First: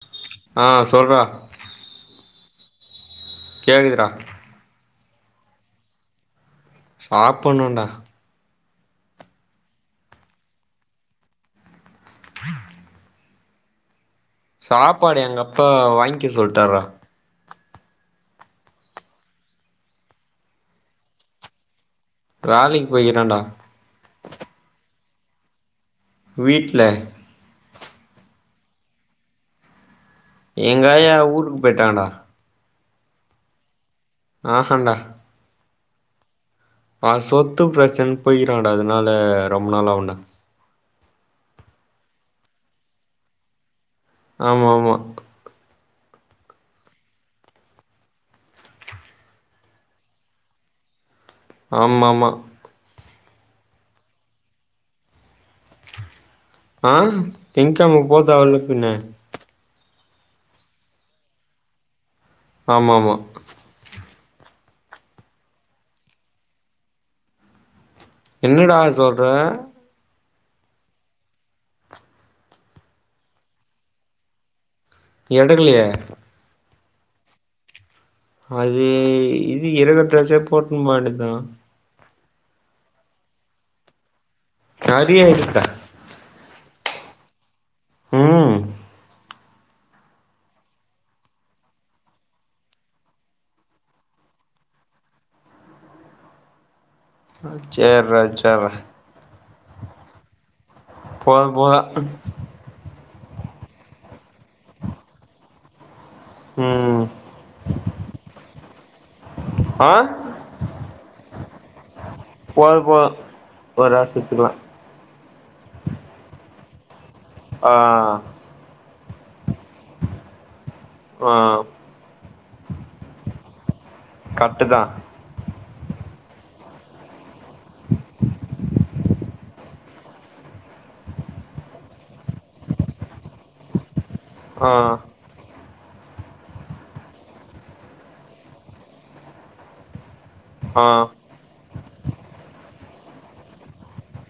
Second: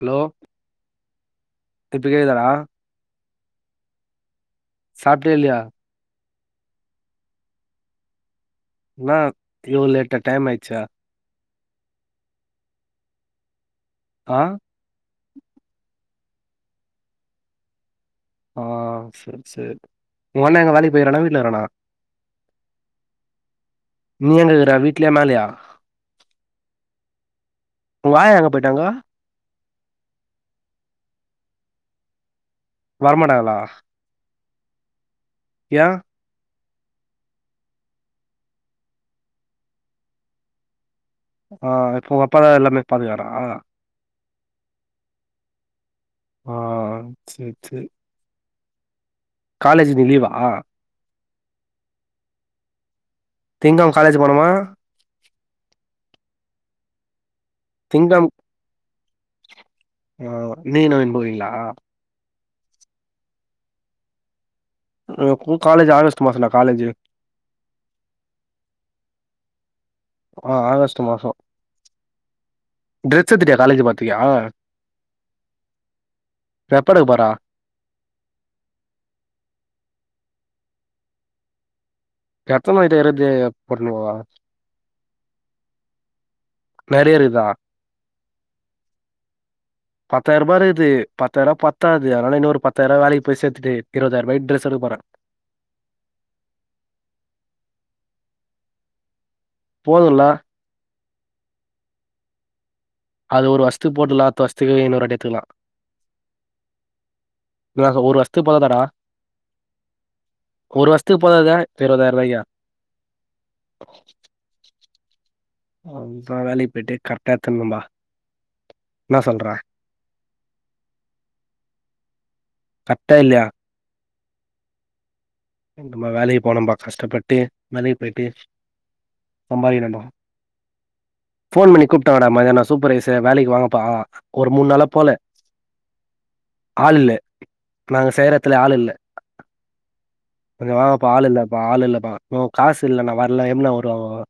hello ஆ சொல்றா இப்ப கேக்குதாடா கேக்குதுடா சாப்டியா இல்லையா சாப்பிணும் டா ந வ்லேட்ட டைம் ஆயச்சே ன ஆ சாப்பாடு எங்க அப்பா வாய்ங் கே சொல்ட்டாரா ஆஹ் சேரி சேரி உங்க அண்ண எங்க வேலைக்கு போயிருக்கானா வீட்டுல இருக்கனா ராலிக்கு போயிக்கிராண்டா கீலையா மேலயா வீட்டு்ல உங்க ஆயா எங்க போயிட்டாங்கோ எங்காயா ஊருக்கு போயிட்டாங்டா வரமாட்டாங்களா ஆஹாண்டா யேன் ஆஹ் சொத்து பிரச்சனை போய்கிறான்டா அதனால ரொம்ப நாள் ஆகுண்டா ஆஹ் இப்போ உங்க அப்பாதா எல்லாமே பாதுக்காரா ஆமா ஆமா ஆஹ் ஆஹ் சேரி சேரி காலேஜ் இன்னிக்கு லீவா ஆம ஆமா திங்கிழம காலேஜ் போனமா ஆஹ் திங்கிழம போதேவல்ல பின்ன ஆஹ் இன்னிக்கு என்ன [unintelligible] ஆமா ஆமா [unintelligible] கு காலேஜ் ஆகஷ்ட்டு மாசம் டா காலேஜ் என்னடா சொல்ற ஆஹ் ஆகஸ்ட் மாசம் ட்ரெஸ் எத்திட்டியா காலேஜ் போறதுக்கு எடுக்குலயே எப்ப எடுக்க போற அது இது இறகுற ட்ரெஸ்ஸே போட்டுனு போ வேண்டிதான் எத்தனைட்ட இருக்கறதே போட்ன்னு போவ நறிய இருக்கு டா நறைய இருக்குதா உம் பத்தாயிரபா இருக்குது பத்தாயிரபா பத்தாது அதனால இன்னொரு பத்தாயிரபா வேலைக்கு போய் சேர்த்துட்டு இருபதாயிரபாயிக்கு ட்ரெஸ் எடுக்கப்போறேன் ச்செரா ச்செரா போதுல்ல போதும் போதும் க் அது ஒரு வர்ஷதுக்கு போட்டுக்கலா அடுத்த வருஷத்துக்கு இன்னொருவாட்டி எடுத்துக்கலாம் ம் ஒரு வஷ்துக்கு போதாதா டா ஆ ஒரு வஸ்த்து போதாது இருவது போதும் போதும் ஒரு வர்ஷதுக்குள்ள பேசாம வேலைக்கு போயிட்டு ஏத்தணும் ஆ நண்பா என்னா சொல்ற ஆஹ் கர்ட்டா இல்லையா கர்ட்டுதா நம்ம வேலைக்கு போனம்ப்பா கஷ்டப்பட்டு மலை பிரிட்டிஷ் சம்பாரிக்கிறம்பா ஃபோன் பண்ணி கூப்டாங்க மத்தியான சூப்பர்வைசர் வேலைக்கு வாங்கப்பா ஒரு ஆ மூணு நாளா போல ஆளு இல்ல நாங்க செய்யற எடத்துல ஆள் இல்ல கொஞ்சோ ஆ வாங்கப்பா ஆள் இல்லப்பா ஆளு இல்லப்பா நோ காசு இல்ல நா வரல எப்பிட்னா வருவாங்கோ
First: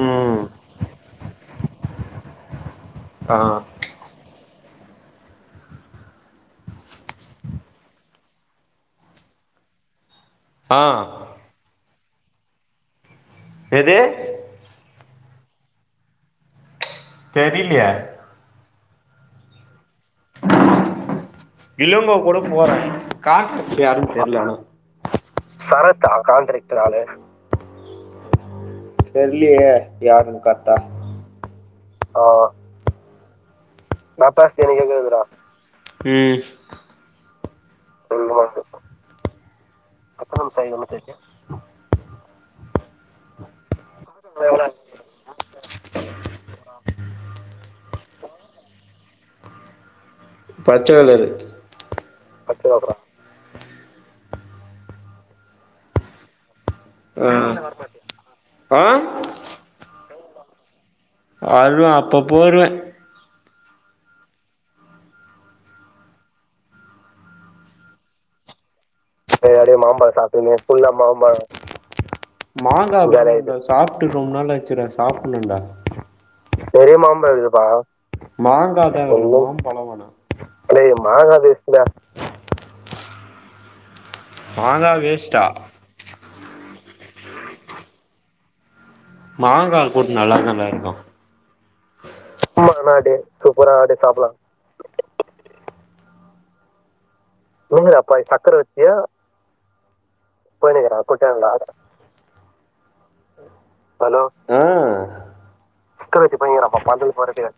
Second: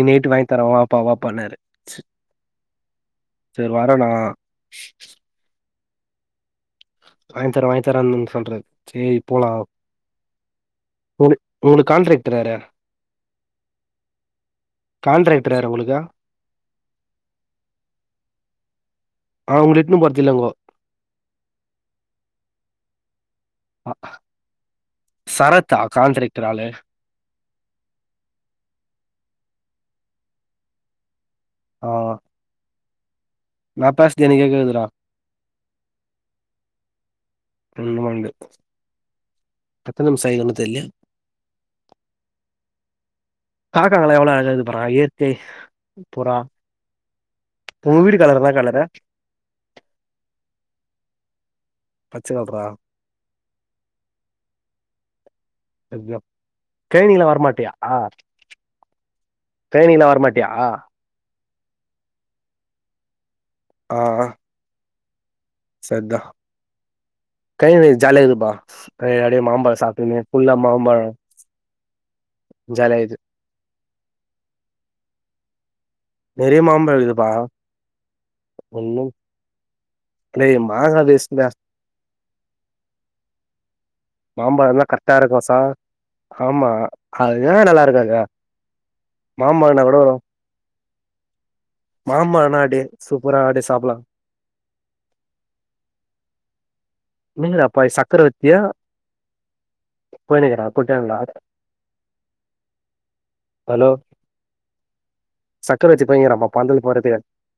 இன்னிக்கு நைட்டு ம் வாங்கி தர வாப்பா வாப்பானாரு ஆ செரி வரண்ணா ஷ் ஷ் வாங்கி தர வாங்கி தரன்னு சொல்ராரு செரி போலா ஆஹ் உனு உங்களுக்கு கான்ட்ராக்ட்ர் வேற யாரு எது கான்ட்ராக்டரு யாரு உங்களுக்கு தெரியலையே அவுங்கல இட்டுன்னு போறதில்லங்கோ இளங்கோ கூட போற காண்ட்ராக்ட்ரு யாருனு தெரியல சரத்தா காண்ட்ராக்டர் ஆளு தெரியலையே யாருனு கரெட்டா ஆஹ் ஆஹ் நா பேசர்து எனைக்கே கேக்குதுடா உம் ரெண்டு பண்டு எத்தன மிஸ்சாயிக்குதுன்னு தெரிலையே காக்காங்களா எவ்ளோ அழகாகுது பார்ற இயற்கை புறா ஊ வீடு [unintelligible] பச்ச கலரு பச்ச கலரா எக்ஸாம் ட்ரெயினிங்லா ஆ வரமாட்டியா ஆ ட்ரெயினிங்லா வரமாட்டியா வருவன் அப்பப்ப வருவன் ஆ செர்தா கைவை ஜாலியா இருக்குப்பா ஜாலியா மாம்பழம் சாப்பிட்டுண்ணு ஃபுல்லா மாம்பழம் மாங்கா ஜாலியா சாப்ட்டு ரொம்ப நாளாச்சுடா சாப்புனுண்டா நெறைய மாம்பழோ இருக்குப்பா ஒன்னும் டேய் மாங்கா வேஸ்ட்ல [unintelligible] மாம்பழம்லாம் கரெக்டா இருக்கோசா ஆமா அது ஏன் நல்லாருக்காது மாங்கா கூட்டு நல்லா நல்லா இருக்கும் மாம்பழோனா அப்டியே சூப்பரா அப்டியே சாப்பலா [unintelligible] என்னங்கடா அப்பா நீங்காப்பா சக்கர வச்சியா சக்கரவத்தியா போய்னுக்குறா போயண்ணிக்கிறான் குட்டன்டா குட்டல ஹலோ உம் சக்கர வச்சு சக்கரவர்த்தி போய்னுக்குறாப்பா பங்கப்பா பந்தல் போட்றதுக்கு போறட்ட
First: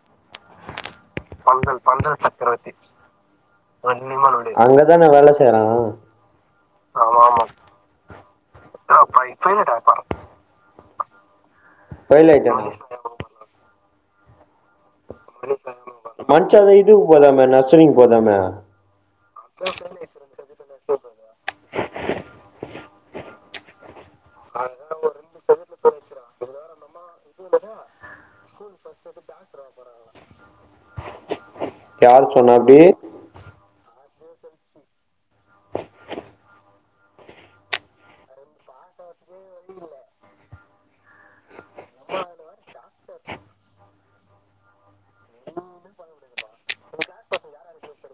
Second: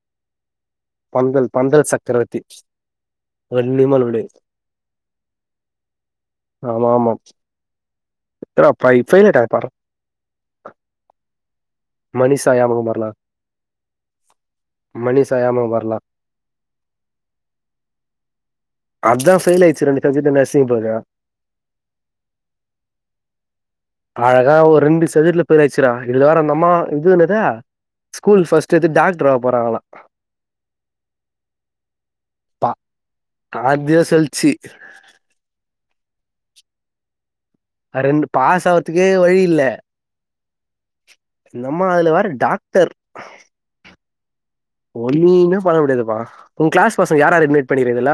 பந்தல் பந்தல் சக்கரவர்த்திமடைய வன்னியமால் ஒடே அங்கதான வேலை செய்றான் ஆமா ஆமா [unintelligible] ஃபெயில் மனிஷா ஞாபகம் வரலாம் மனிஷா தான்இதுக்கு போதாம நர்சரிங் போதாமே அதான் ஃபெயில் ஆயிடுச்சு ரெண்டு சப்ஜெக்ட் நர்சிங் போதா அழகா ஒரு ரெண்டு சப்ஜெக்ட்ல பேயில்ஆச்சிரான் இழுது வாரம் அந்தம்மா இதுனுத ஸ்கூல் ஃபஸ்ட் எத்து டாக்டர் ஆக போறாங்களா யார் சொன்னாப்படி ஆது தான் சொல்ச்சி ரெண்டு பாஸ் ஆகுதுக்கு வழி இல்ல நம்மா அதுல வேற டாக் டர் ஒ நீ இன்னும் பண்ண முடியாதுப்பா உங்க கிளாஸ் பசங்க யார் இன்வைட் பண்ணிருதுல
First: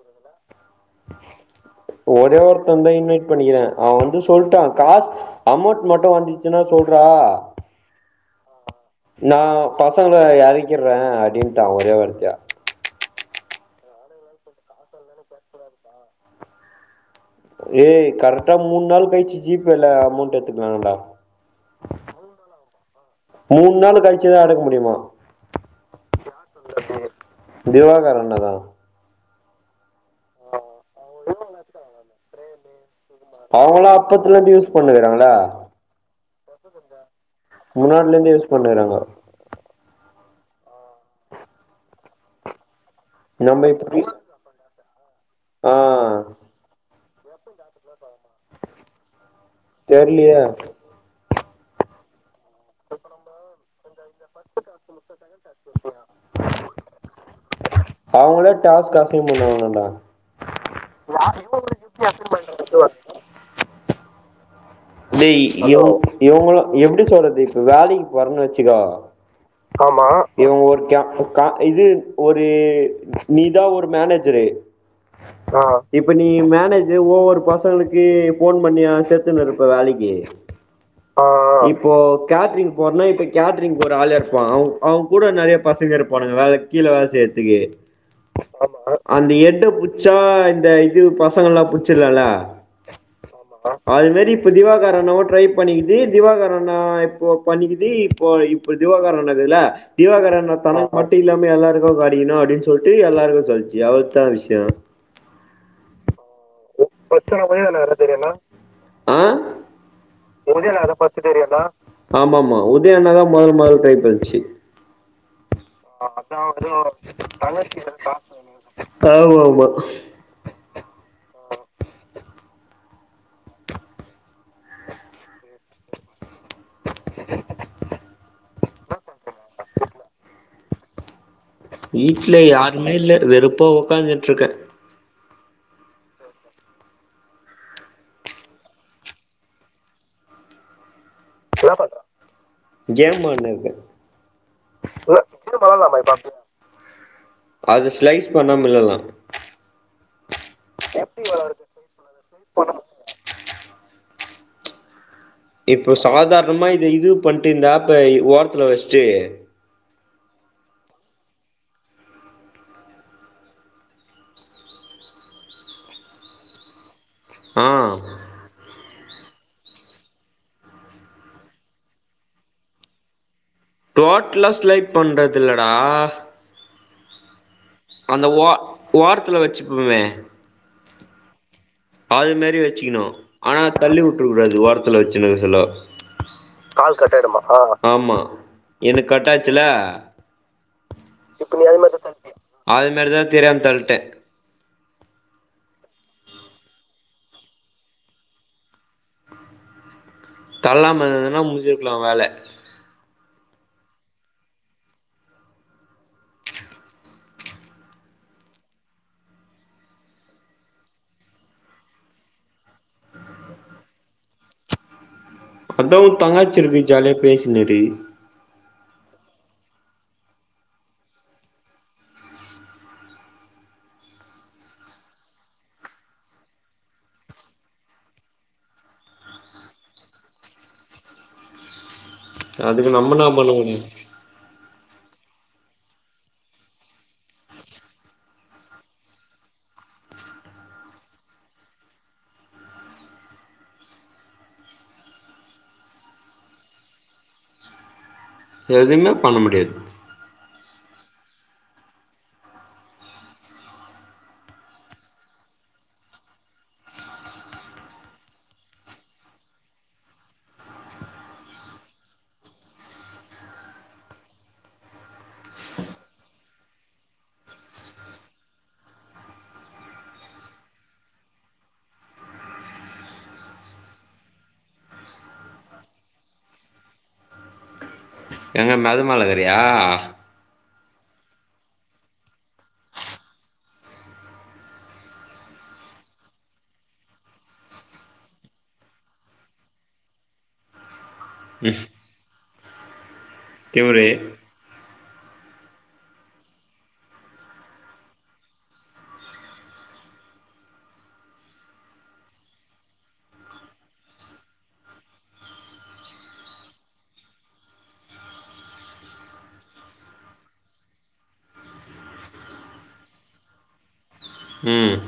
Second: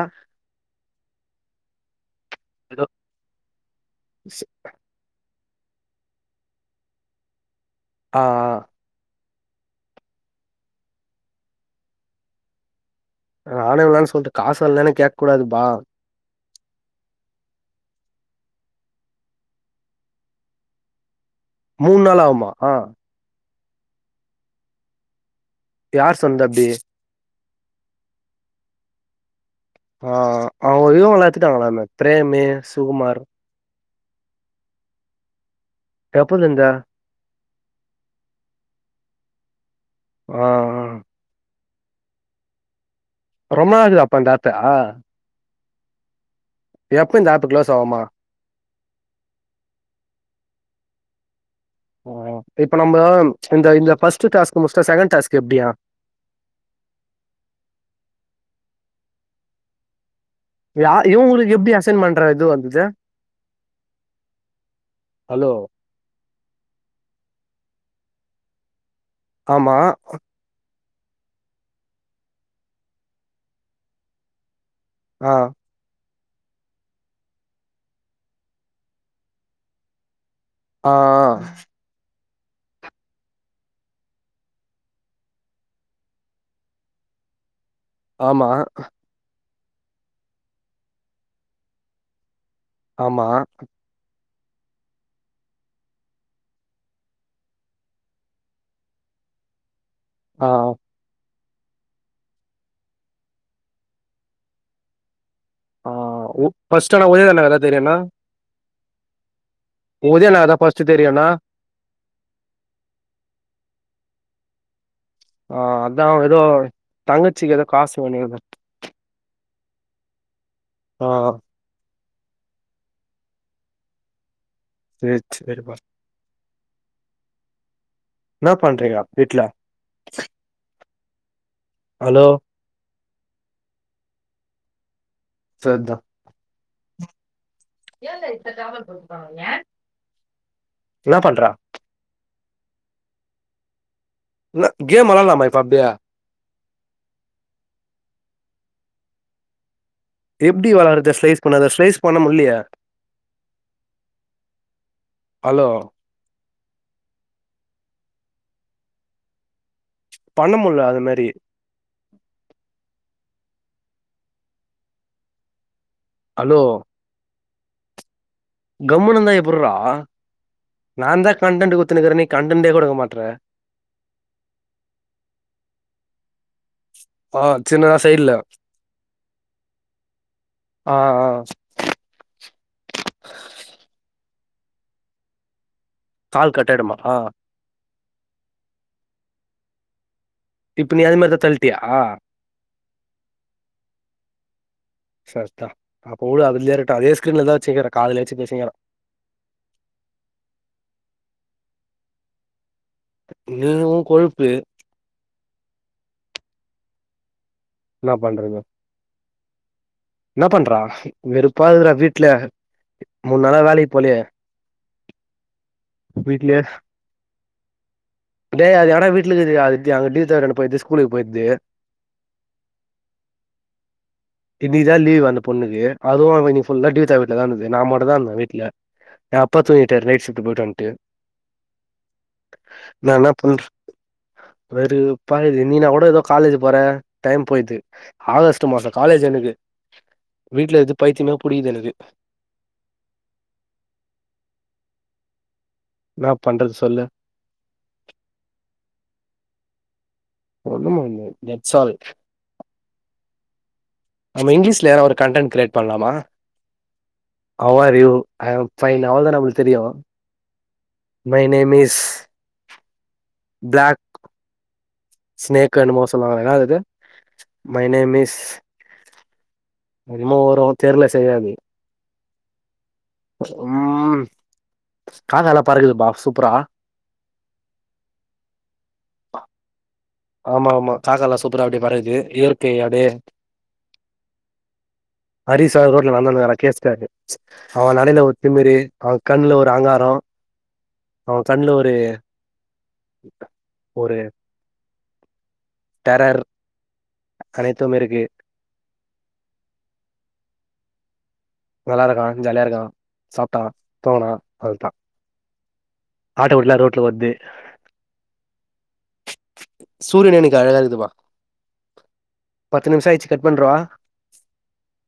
ஒரே ஒருத்தன் தான் இன்வைட் பண்ணிக்கிறேன் அவன் வந்து சொல்ட்டான் காச அமௌண்ட் மட்டும் வந்துச்சுன்னா சொல்றா ஆஹ் ஹ நான் பசங்களை இறைக்கிற்றேன் அப்படின்ட்டான் ஒரே வார்த்தியா ஆணவலாம்னு சொல்லிட்டு காச இலைன்னே கேட்க கூடாது பா ஏய் கரெக்டா மூணு நாள் கழிச்சு ஜிபேல அமௌண்ட் எத்துக்கலாங்களடா மூணு நாள் ஆகுமா ஆ மூணு நாள் கழிச்சுதான் எடுக்க முடியுமா யார் சொன்னது அப்டி திவாகரண்ணதான் அ அவங்க இவங்கள எடுத்துட்டாங்களாமே பிரேம்மு சுகுமார் அவுங்கள அப் பக்கத்துல இருந்து யூஸ் பண்ணுகிறாங்கள எப்போ தந்தா முன்னாடில இருந்து யூஸ் பண்ணுறாங்க ஆ ஆ நம்ம ரொமா ஆகுது இப்ப அப்ப தாத்தா ஆ எப்ப இந்த ஆப்பு கிலோஸ் ஆவுமா தெரிலையே ம் இப்ப நம்ம இந்த இல்ல அவுங்களே டாஸ்க்கா [unintelligible] யா இவகளுக்கு எப்டி அசைன் பண்ற இது வந்தது டேய் ஹலோ இவங் இவங்களும் எப்படி சொல்றது இப்ப வேலைக் வரேனு வச்சுக்கோ ஆமா இவங்க ஊருக்கே ஓர்கா இது ஒரு நீ தான் ஒரு மேனேஜரு ஆ இரு இப்ப நீ மேனேஜர் ஒவ்வொரு பசங்களுக்கு போன் பண்ணி சேர்த்துனு இருக் க இப்ப வேலைக்கு ஆ ஆ கேட்ரிங் போறன்னா இப்போ கேட்ரிங் போற ஆளு இருப்பான் அவுங்க கூட நிறைய பசங்க இருப்பானுங்க வேலை கீழே வேலை செய்யிறதுக்கு ஆமா அந்த எட் டு பிடிச்சா இந்த இது பசங்க எல்லாம் பிச்சிடலால ஆமா இப்ப திவாகரனும் ட்ரை பண்ணிக்குது திவாகரனும் இப்போ பண்ணக்குது இப்போ இப்ப திவாகரனக்குதுல ஆ திவாகரன்னா பணம் கொட்டி இல்லாம எல்லாருக்கும் கெடைக்கணும் அப்படின்னு சொல்லிட்டு எல்லாருக்கும் சொல்லிச்சு அவளதான் விஷயம் ஆ ப்ஃஸ்ட்னா ஓல்லியா இருந்தான பெயரினா உதயா ஃபர்ஸ்ட் அண்ணா தெரியுண்ணா தெரிய ஆமாம உதயனாதான் மாறு மாறு ரைப்பச்சு ஆ அதா ஏதோ அதான் தங்கச்சிக்கு அதான் ஏதோ காசு வேணும்னு ஆமா ஆமா ஆ செரி செரிப்பா என்ன பண்றேங்கா வீட்ல ஹலோ வீட்ல யாருமே இல்ல வெறுப்பா உக்காந்துட்டு இருக்கேன் செரிதா ஏல இ டிராவல் போட்டுக்கங்கங்க என்ன பண்ற கேம் விலாண்டுருக்கேன் என்ன கேம் வெளாடலாமா இப்ப ல அப்டியே அது ஸ்லைஸ் பண்ண மல்லலாம் எப்படி விளாடறது ஸ்லைஸ் பண்ண ஸ்லைஸ் பண்ண முடியலையா இப்போ சாதாரண ஆமா இத இது பண்ணிட்டு இந்தாப்ப ஓரத்துல வச்சுட்டு பண்ண முடில அது மாதிரி ஹலோ ஆஹ் கம்முன்னு இருந்தா எப்புடுரா நான் தான் கண்டன்ட் குத்துனுக்கிறேன் நீ கண்டடன்டே கொடுக்க மாட்டற டோடலா ஸ்லைக்ட் பண்றது இல்லடா ஆஹ் அந்த ஓரத்துல வச்சுப்பமே ஆஹ் ஆஹ் அது மாதாரி வச்சுக்கணும் ஆனா தள்ளி விட்டுக்க கூடாது ஓரத்துல வச்சுன்ன சொல்ல கட் ஆயிடுமா கால் ஆ கட்டாய்டுமா ஆமா எனக்கு கட்டாய் சில இப்ப நீ அது மாரிதான் தள்ட்டியா அது மாதிரிதான் தெரியாம தழுட்டேன் செரிதான் அப்ப உள்ள அதுலேட்ட அதே ஸ்கிரீன்லதான் வச்சுக்கிறே கால வச்சு பேசிக்கிறேன் தள்ளாமதுன்னா முடிஞ்சிருக்கலாம் வேலை இது ஒ கொழுப்பு என்ன பண்றீங்க என்ன பண்றா வெறுப்பா இருக்கு டா வீட்டுல மூணு நாளா வேலைக்கு போலே அதவும் வீட்லயே தங்காயச்சிருக்கு ஜாலிய பேச மேபி டே அது ஆனா வீட்டுல எங்க அங்கருக்குது போயிது ஸ்கூலுக்கு போயிருது இன்னைக்கு தான் லீவ் அந்த பொண்ணுக்கு அதுவும் நீ ஃபுல்லா லீவ் தவட்டுல தான் இருந்தது நான் மட்ட தான் இருந்தேன் வீட்டுல என் அப்பா தூங்கிட்டரு நைட் ஷிஃப்ட் போயிட்டு வன்ட்டு அதுக்கு நம்ம என்ன பண்ண முடியும் வெறுப்பா இருக்குது நீ நான் கூட ஏதோ காலேஜ் போற டைம் போயிது ஆகஸ்ட் மாசம் காலேஜ் எனக்கு வீட்ல இது பைத்தியமே புடிகிது எனக்கு என்னா பண்றது சொல்லு எதுவுமே பண்ண முடியாது ஒண்ணும் பண்ண முடியாது தட் சால் நம்ம இங்கிலீஷ்ல ஒரு கண்டன் கிரியேட் பண்லாமா how are you I am fine அவ்ளோதான் நம்மளுக்கு தெரியும் my name is black snake my name is என்மோ வரும் தெர்ல செய்யாது உம் காதுலாம் நல்லா பறக்குதுப்பா சூப்பரா எங்க மதுமலைகறியா ஆமா ஆமா காக்கால்லாம் சூப்ரா அப்டே பறகுது இயற்கை அப்டே ஹரிசவர் ரோட்ல நடந்துங்க கேசரு அவன் நடயில ஒரு திமிறு அவன் கண்ணுல ஒரு அகங்காரம் அவன் கண்ணுல ஒரு இவரே ஒரு டெரர் அனைத்தும் இருக்கு நல்லா தா இருக்கான் ஜாலியா இருக்கான் சாப்டான் தூங்குனாம் அழுட்டான் ஆட்டு குடிலாம் ரோட்ல வருது சூரியன் இன்னைக்கி அழகா இருதுவா பத்து நிமிஷம் ஆயிடுச்சு கட் பண்றவா ம்